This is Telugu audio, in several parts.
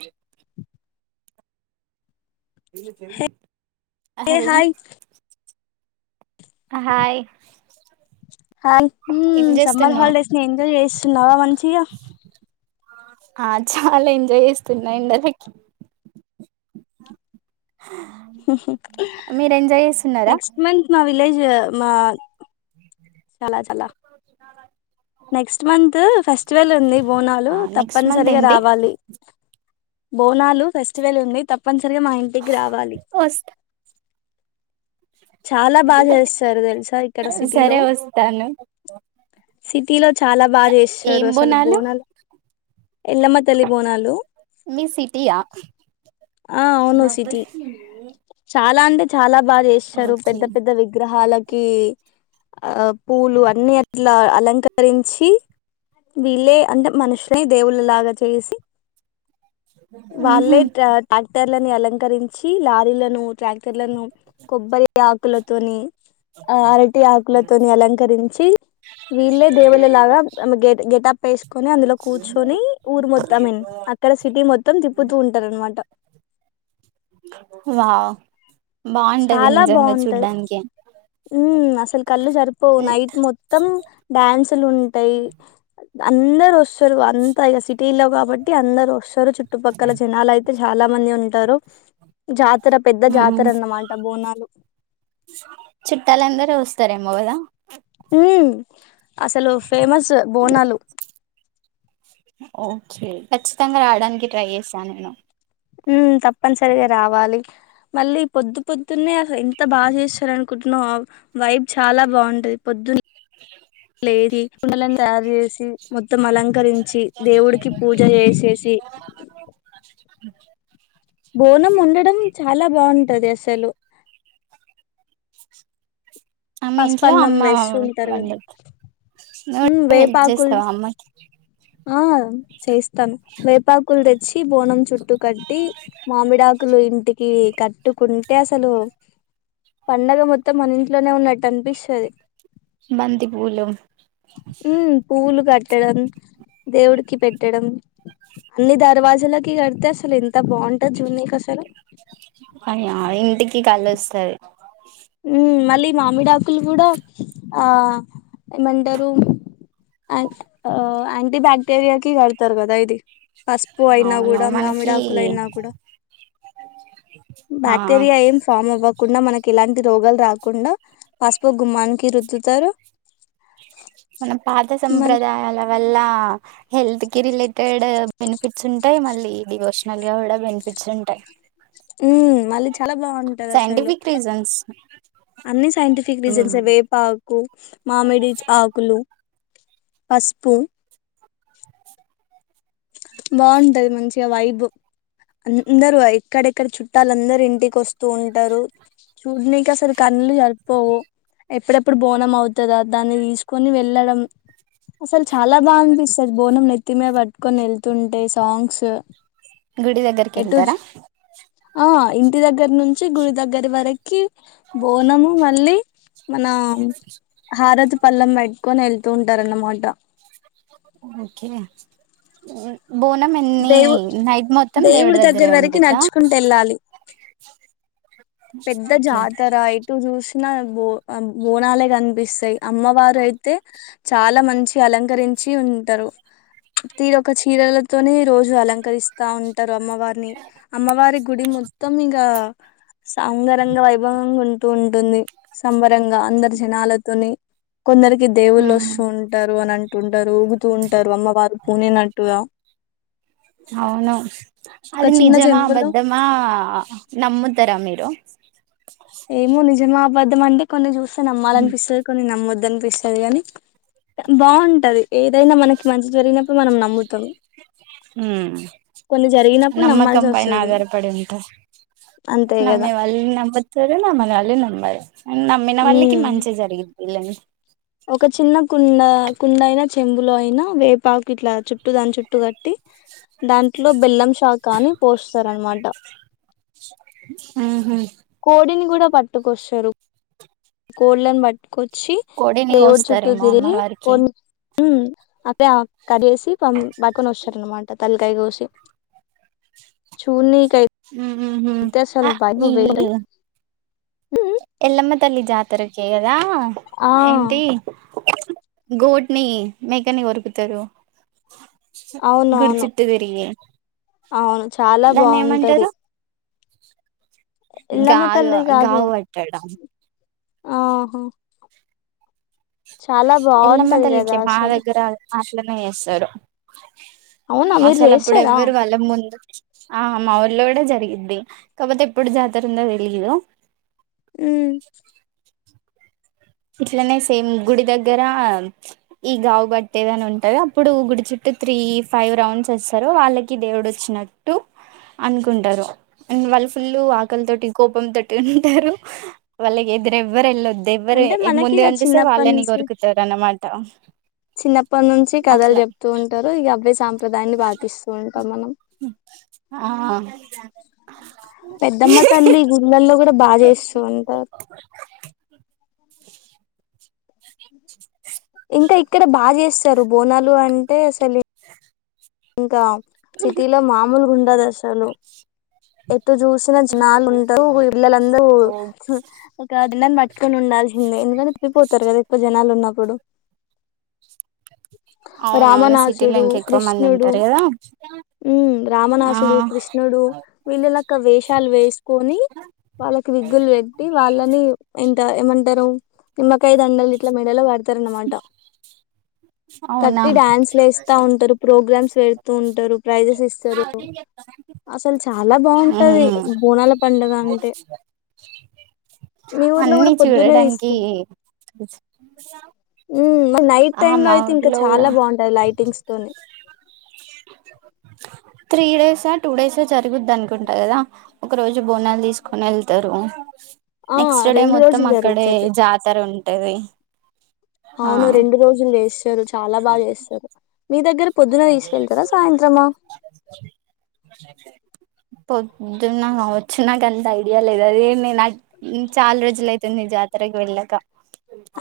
ఇ హలో హాయ్ హ ఏం మ్ సంబర్ చేస్తున్నావ్ హాలడేస్ ఎంజాయ్ చేస్తున్నారా మంచిగా ఆ చాలా ఎంజాయ్ చేస్తున్న ఎండలకి మీరు ఎంజాయ్ చేస్తున్నారా నెక్స్ట్ మంత్ మావి విలేజ్ మా చాల చాల నెక్స్ట్ మంత్ ఫెస్ట్ ఫెస్టివల్ ఉంది బోనాలు ఆ నెక్స్ట్ మంత్ తప్పనిసరిగా ఏంటి రావాలి బోనాలు ఫెస్టివల్ ఉంది తప్పని సరిగా మా ఇంటికి రావాలి వస్తా చాలా బాగా చేస్తారు తెలుసా ఇక్కడ సిటీలో సరే వస్తాను సిటీలో చాలా బాగా చేస్తారు అసలు బోనాలు ఎల్లమ్మ తల్లి బోనాలు మీ సిటీయా ఆ అవును సిటీ చా అలా అంటే చాలా బాగా చేస్తారు పెద్ద పెద్ద విగ్రహాలకు కీ ఆ పూలు అన్ని అట్లా అలం అలంకరించి వీళ్ళే అంటే మనుషులై దేవుళ్ళలాగా చేసి వాళ్లే ఉహు క టాక్టర్ ని అలంకరించి లారీలను ట్రాక్టర్లను కొబ్బరి ఆకులతోని ఆ అరటి ఆకులతోని అలంకరించి వీళ్ళే దేవుళ్ళలాగా గె గెటప్ ఎసుకొని అందులో కూర్చొనీ ఊరు మొత్తం ఐ మీన్ అక్కడ సిటీ మొత్తం తిప్పుతూ ఉంటారు అనమాట వా చాలా బాగుంటాది మ్మ్ అసలు కళ్ళు సరిపోవు నైట్ మొత్తం డ్యాన్సులు ఉంటాయి అందర్ వస్తు త్తరు అంతా ఇక సిటీల్లో కాబట్టి అందరుూ ఒస్తరు చుట్టుపక్కల జనాలు అయితే చాలా మంది ఉంటారు జాతర పెద్ద జాతర ఉమ్ అన్నమాట్ చుట్టాలందరూ వస్తారేమో కదా ఊ అసలు ఫేమస్ బోనాలు ఓకే ఖచ్చితంగా రావడానికి ట్రై చేస్తా నేను మ్మ్ తప్పనిసరిగా రావాలి మళ్ళీ పొద్దు పొద్దున్నే అసలు ఎంత బాగా చేస్తారనుకుంటున్నా ఆ వైబ్ చాలా బాగుంటది పొద్దున్నే ఏరి కుండలని తయారు జెసి మొత్తం అలంక కరించి దేవుడికి పూజ చేసేసి బోనం ఉండడం చాలా బాగుంటది అసలు అమ్మ ఇంట్లో పసుపన్నం అమ్మ వేస్తూ ఉంటారు కదా వండుది ఉమ్ నువ్ హెల్ప్ వేపాకులు చేస్తావా అమ్మకి ఆ చేస్తాను వేపాకులు తెచ్చి బోనం చుట్టు కట్టి మామిడాకులు ఇంటికి కట్టుకుంటే అసలు పండగ మొత్తం మన ఇంట్లోనే ఉన్నట్టనిపిస్తది బంతిపులు మ్మ్ పూవులు కట్టడం దేవుడికి పెట్టడం అన్ని దర్వాజులకి కడితే అసలు ఎంత బాగుంటది జూనీకి అసలు అయ్యా ఇంటికి కళ్ళొస్తది మ్మ్ మళ్ళీ మామిడాకులు కూడా ఆ ఏమంటారు అ ఆ యాంటీ బాక్టీరియాకి కడతారు కదా ఇది పసుపు అయినా అవును కూడా మామిడి మనకి ఆకులు అయినా కూడా ఆ బాక్టీరియా ఏం ఫామ్ అవ్వ కుండా మనకి ఇలాంటి దయచేసి ఆడియోను వినండి మరియు ముందే నింపిన ట్రాన్స్క్రిప్షన్ సరిదిద్దండి. అవసరమైన చోట ట్యాగ్‌లను జోడించండి. పైన పేర్కొన్న వెర్బాటిమ్ ట్రాన్స్‌క్రిప్షన్ మార్గదర్శకాలను పాటిస్తున్నారని నిర్ధారించుకోండి. మనం పాత సంప్రదాయాల వల్ల. హెల్త్ కి రిలేటెడ్ బెనిఫిట్స్ ఉంటాయి. మళ్లీ డివోషనల్ కూడా బెనిఫిట్స్ ఉంటాయి. ఉమ్ మళ్లీ చెప్. సైంటిఫిక్ రీజన్స్ అన్ని సైంటిఫిక్ రీజన్స్ మ్మ్ ఏ వేపాక్ కు మామిడి ఆకులు పసుపు బావుంటది మంచిగా వైబ్ అందరూ ఎక్కడెక్కడ చుట్టాలు అందరూ ఇంటికి వస్తు ఉంటరూ చూడ్నీకి అసలు కన్నులు సరిపోవు ఎప్పుడెప్పుడు బోనం అవుతదా దాన్ని తీసుకొని వెళ్ళడం అసలు చాలా బాగా అనిపిస్తది బోనం నెత్తి మీద పట్ కొని వెళ్తుంటే సాంగ్స్ గుడి దగ్గరికి ఎటు వెళ్తారా ఆ ఇంటి దగ్గర నుం వచ్చి గుడి దగ్గర వరక్ కీ బోనము మళ్ళీ మనా హారతి పళ్లం పెట్టుకొని వెళ్తూ ఉంటారన్నమాట ఓకే హుమ్ బోనం ఎన్ని దేవు నైట్ మొత్తం దేవుడి దగ్గర దగ్గరే వరకి ఉండిద్దా నడుచుకుంటూ వెళ్ళాలి పెద్ద ఓకే జాతర ఎటు చూసిన బో బోనాలే కనిపిస్తాయి అమ్మవారు అయితే చాలా మంచి అలంకరించి ఉంటారు తీరు ఒక చీరలతోనీ రోజు అలంకరిస్ స్తా ఉంటారు అమ్మవారిని అమ్మవారి గుడి మొత్తం ఇక సౌందరంగా వైభవంగా ఉన్ టు ఉంటుంది సంబరంగా అందరు జనాలతోని కొందరికి దేవుళ్ళ ఉమ్ వస్తూ ఉంటారు అనంన్ తరు ఊగుతూ ఉంటారు అమ్మవారు పూనినట్టుగా అవును ఒక అది చిన్న నిజమా చెంబులో అబద్దమ్మా నమ్ముతరా మీరు ఏమో నిజ నిజమా అబద్ధమా అంటే కొన్ని చూస్త్ నమ్మాలనిపిస్తుంది కొన్ని నమ్మొ కన్పిస్తది కాని బావుంటది ఏదైనా మనకి మంచి జరిగినప్పుడు మనం నమ్ముతాం ఉమ్ కొన్ని జరిగినప్పుడు నమ్మకం నమ్మాల్సి పైన వస్తది ఆధారపడి ఉంటు అంతే నమ్మే కదా వాళ్ళు నమ్ముతారు నమ్మ వాళ్ళు నమ్మరు నమ్మిన వాళ్ళకి ఉమ్ మంచే జరిగి ఇల్లేమిష్ ఒక చిన్న కుండ, కుండ అయిన చెంబులో అయినా, వేపాకు ఇట్లా చుట్టూ దాని చుట్టూ గట్టి, దాంట్లో బెల్లం షాకాని పోస్తారు అనమాట హ్మ్ హు పట్టుకొషరు కొల్లన్ బట్కోచ్ చ్చి కోడిని దేవుడు చుట్టూ కోస్తారేమో తిరిగి అమ్మవారికి కొన్ ఉ [unintelligible] కడేసి పం పక్కొన వషారన్నమాట తల్కాయగోషి చున్ని ఉ ఉ హు అ ఇ వేరే ఇ ఉమ్, ఎల్లమ్మ తల్లి జాతరకి చేయ రా ఆ ఏంటి గోట్నీ మేకని కొరుకుతారు అవును గుడి చుట్టూ తిరిగి అవును చాలా దాన్ని బాగుంటది. ఇంక ఎల్లమ్మ ఆగు గావు పట్టడం ఆహో ఎల్లమ్మ బాగుంటది తల్లికి కదా మా అసలు దగ్గర అ ఇట్లనే ఎసరూ అవునా మీరు అసలు అప్పుడు చేస్తారా ఎవ్వరు వాళ్ళ ముందు ఆ మా ఊళ్లో కూడా జరిగిద్ది. కాకపోతే, ఎప్పుడు జాతర ఉందో తెలీయదు. హ్మ్ ఇట్లనే సేమ్, గుడి దగ్గర అ ఈ గావు బట్టేది అని వుంటది అప్పుడు గుడి చుట్టూ త్రీ, ఫైవ్ రౌండ్స్ వేస్తారు. వాళ్ళకి దేవుడు వచ్చినట్టు అనుకుంటారు. వాళ్ళు ఫుల్ ఆకలి తోటి, కోపం తోటి ఉంటారు. వాళ్ళకి ఎదురెవ్వరు వెళ్ళొద్దు దెవ్వరే అంటే మనకి ముందే ఇక అనిపిస్తే చిన్నప్పటి వాళ్ళే నిన్ నుంచి కోరుకుతార్ అన్నమాట త చిన్నప్పటి నుంచి కథలు చెప్తూ ఉంటారు ఇగ అవే సాంప ప్రదాన్ని పాటిస్తూ ఉంటాం మనం ఆ పెద్దమ్మ తల్లి గుళ్ళల్లో కూడా బాగ చేస్తూ ఉంటారు తరుబ్ బోనాలు అంటే అసలు ఇంకా సిటీలో మామూలు గుండ దశలు ఎటు చూసినా జనాలు ఉంటవు ఇళ్లలందరూ ఒక దిడాని పట్టుకొని ఉండాల్సిందే ఎందుకంటే తప్పిపోతారు కదా ఎక్కువ జనాలు ఉన్నప్పుడు అవునవును సిటీలో రామనాసుడు ఇంక కృష్ణ ఎక్కువ మంది కృష్ణుడు ఉంటారు కదా మ్మ్ ఆ రామనాసుడు కృష్ణుడు వీళ్ళ లేక్క వేషాలు వేసుకొని వాళ్ళకి విగ్గులు పెట్టి వాళ్ళని ఇంక ఏమంటరు పిల్ల కా దండలు ఇట్లా మేడలో వ తరణమాట అవునా ప్ర్రామ్స్ పెతూ ఉంటారు ప్రైజెస్ ఇస్తారు అసలు చాలా బాగుంటంది ఉమ్ బోనాల పడుగ అంటే మీ ఊర్లో అన్ని కూడా పొద్దునే చూడడానికి తీసుకు ఉ మ నైట్ ఆ టైమ్ లో మా అయితే ఇంకా ఊర్లో చాలా కూడా బాగుంటాది లైటింగ్స్ తోని త్రీ డేసా టూ డేసా జరుగుద్దనుకుంటా కదా ఒక రోజు బోనాలు తీసుకోని ఎళ్తారు ఆ నెక్స్ట్ డే రెండు మొత్తం రోజులు అక్కడ జరుగుతది జాతర ఉంటది ఆ అవును రెండు రోజులు జెస్తారు చాలా బాగా చేస్తారు మీ దగ్గర పొద్దున తీసుకెళ్తారా సాయంత్రమా పొద్దున్న కావచ్చు నాక అంత ఐడియా లేదు అదే నేను చాలా రోజులైతాంది జాతరకి వెళ్లక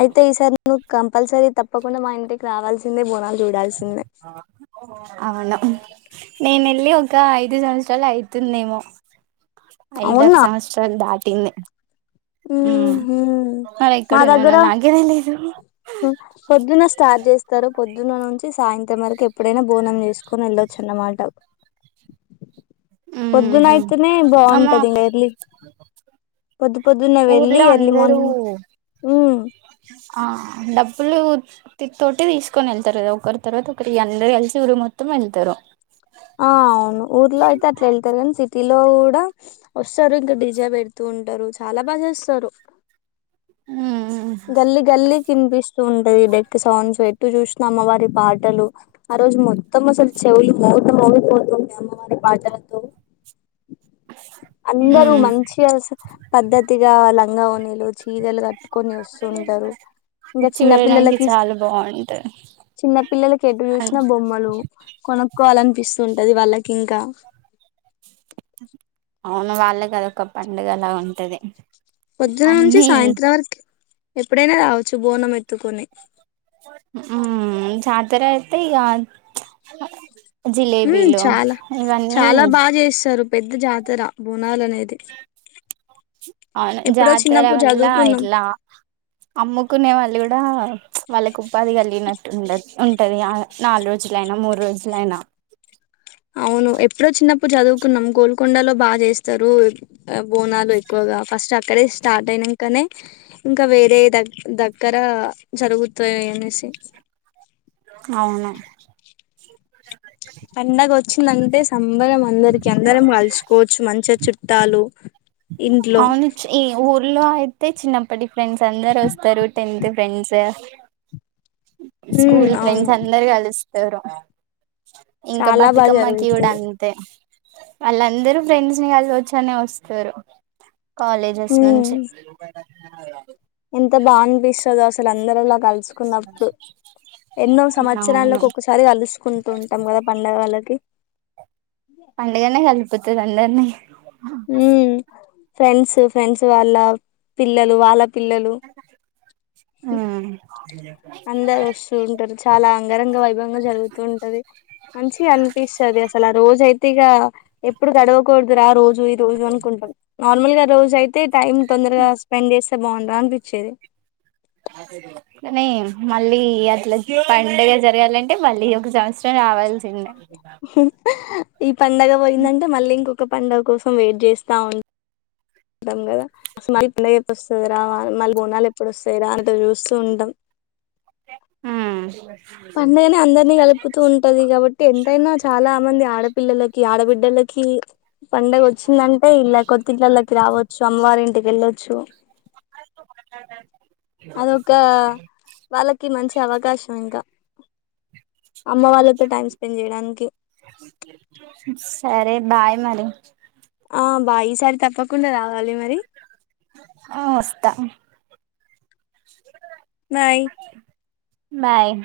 అయితే ఈసార్ను కంపల్సరి తప్ప తప్పకుండా మా ఇంటికి రావాల్సిందే బోనాల్ చూడాల్సిందే అవును నేను ఎళ్ళి ఒక ఐదు సంవత్సరాలు ఐతుందేమో ఐదారు సంవత్సరాాల దాటింది ఉమ్ మ్హ్హ్ మరి మా ఎక్కడున్నానో దగ్గర నాకే తెలీదు పొద్దున్న స్టార్ట్ చేస్తారు పొద్దున్న నుంచి సాయంత్రం వరకు ఎప్పుడైనా బోనం చేసుకొని వెళ్ళొచ్చు అన్నమాట పొద్దున ఉహు అయితేనే అమ్మ బాగుంటది ఇకార్లీ పొద్దు పొద్దున వెళ్ళి ఊర్లో అర్లీ అందరూ మార్నింగ్ ఉ తి తతోటి తీసుకొని వెళ్తారు అద ఒకరి తర్వాత ఒకరు వీరు అందరు కలిసి ఊరు మొత్తం వెళ్తారు ఆ అవును ఊర్లో అయితే అట్లా వెెల్తారు అ సిటీ సిటి లో కూడా వస్తారు ఇంకా డిజె పెడుతూ ఉంటారు చాలా బాగా చేస్తారు ఉమ్ గల్లి గల్లి కినిపిస్తూ ఉంటది డెక్ సాంగ్స్ ఎటు చూసిన అమ్మవారి పాటలు ఆ రోజు మొత్తం అసలు చెవులు మోత మోగిపోతుంది అమ్మవారి పాటలతో. అందరు ఉమ్ మంచిగ వస్తర్ పద్ధతిగా అళ ఇంగ అవును [unintelligible] లు చీరలు కట్టుకొని వస్తుంటారు ఇంకా చిన్న చూడడానికి పిల్లలకి చాలా బాగుంటది చిన్న పిల్లల ఎడ్ చూసిన బొమ్మలు కొనుక్కోవాలనిపిస్తు అది వాళ్ళకి ఇంకా [unintelligible] కదక్క పండుగ అలా ఉంటది పొద్దున నుంచి అన్నీ సాయంత్రం వరకు ఎప్పుడైనా రావచ్చు బోనం ఎత్తుకొని ఊ జతర అయితే ఇగ ఊ చాలా చాలా బాగా చేస్తారు పెద్ద జాతర బోన్ అవును ఎప్పుడో జాతర చిన్నప్పుడు వల్ల చదువుకున్నాం ఇట్లా అమ్ముకునే వాళ్ళు కూడా వాళ్ళకి ఉపాధి కలిగినట్టు ఉండదు ఉంటది ఆ నాలుగు రోజులైనా మూడు రోజులైనా అవును ఎప్పుడో చిన్నప్పుడు చదువుకున్నాం గోల్కొండలో బాగా చేస్తారు బోనాలు ఎక్కువగా ఫస్ట్ అక్కడే స్టార్ట్ అయినంకనే ఇంకా వేరే ద దగ్గర జరుగుతాయి అనేసి. అవును పండగ వచ్ చ్చిదంటె సాల్ అందరం అందరికి అందరం కలుసుకోవచ్చు మంచిగా చుట్టాలు. ఇంట్లో అవును చి ఈ ఊర్లో అయితే చిన్నప్ప ఫ్రెండ్స్ అందరు వస్తారు టెన్త్ ఫ్రెండ్స్ ఉమ్ స్కూల్ అవును ఫ్రెండ్స్ అందరు కలుస్త ఎవరు ఇంకా చాలా బాగా బతుకమ్మకి కూడా జరుగుతది అంతే వాళ్ళందరూ ఫ్రెండ్స్ ని కలిసి వచ్చానే వస్తారు కాలేజెస్ ఉమ్ నుంచి ఎంత బా అనిపిస్తదో అసలు అందరిలా కలుసు కున్నప్పుడు ఎన్నో అవును సంవత్సరాలకు ఒకసారి కలుసుకుంటు ఉంటాం కదా పండగ వళ్ల అకే పండగనే కల్పుతు రండన్న ఊ ఫ్రెండ్స్ ఫ్రెండ్స్ వాళ్ళ పిల్లలు వాళ్ళ పిల్లలు ఆ అందరు వస్తూ ఉంటారు చాలా అంగరంగ వైభవంగా జరుగుతూ ఉంటది మంచిగా అనిపిస్తది అసలు ఆ రోజ అయితే ఇగ ఎప్పుడు గడవ కూడదురు రోజు ఈ రోజు అనుకుంటాం నార్మల్ గా రోజు అయితే టైమ్ తొందరగా స్పెండ్ చేస్తే బాగుండరా అనిపిస్త్ చేరే కానీ మళ్ళీ అట్లా పండగ జరగాలంటే మళ్ళీ ఒక సంవత్సరం రావాల్సిందే ఈ పండగ పోయిందంటే మళ్ళీ ఇంకొక క పండగ కోసం వెయిట్ చేస్తా ఉన్ ఉంటాం కదా అసలు మళ్ళీ [unintelligible] వస్తది రా మళ్ళీ బోనాలు ఎప్పుడు వస్తాయి రా అని ఎదురు చూస్తూ ఉంటాం. [unintelligible] పండుగనే అందరినీ కలుపుతూ ఉంటది కాబట్టి ఎంతైనా చాలా మంది ఆడపి పిల్లలకి ఆడబిడ్డలకి పండగ వచ్చిందంటే ఇల్లా కోతింట్లలోకి రావచ్చు అమ్మవారి ఇంటికి వెళ్ళొ చ్చు [inaudible] మాట్లాడతాండ్ అదొక వాళ్ళకి మంచి అవకాశం ఇంకా అమ్మ వాళ్ళతో టైం స్పెండ్ చేయడానికి సరే [unintelligible] ఆ బా ఈసారి తప్పకుండా రావాలి మరి ఆ వస్తా నై మాయం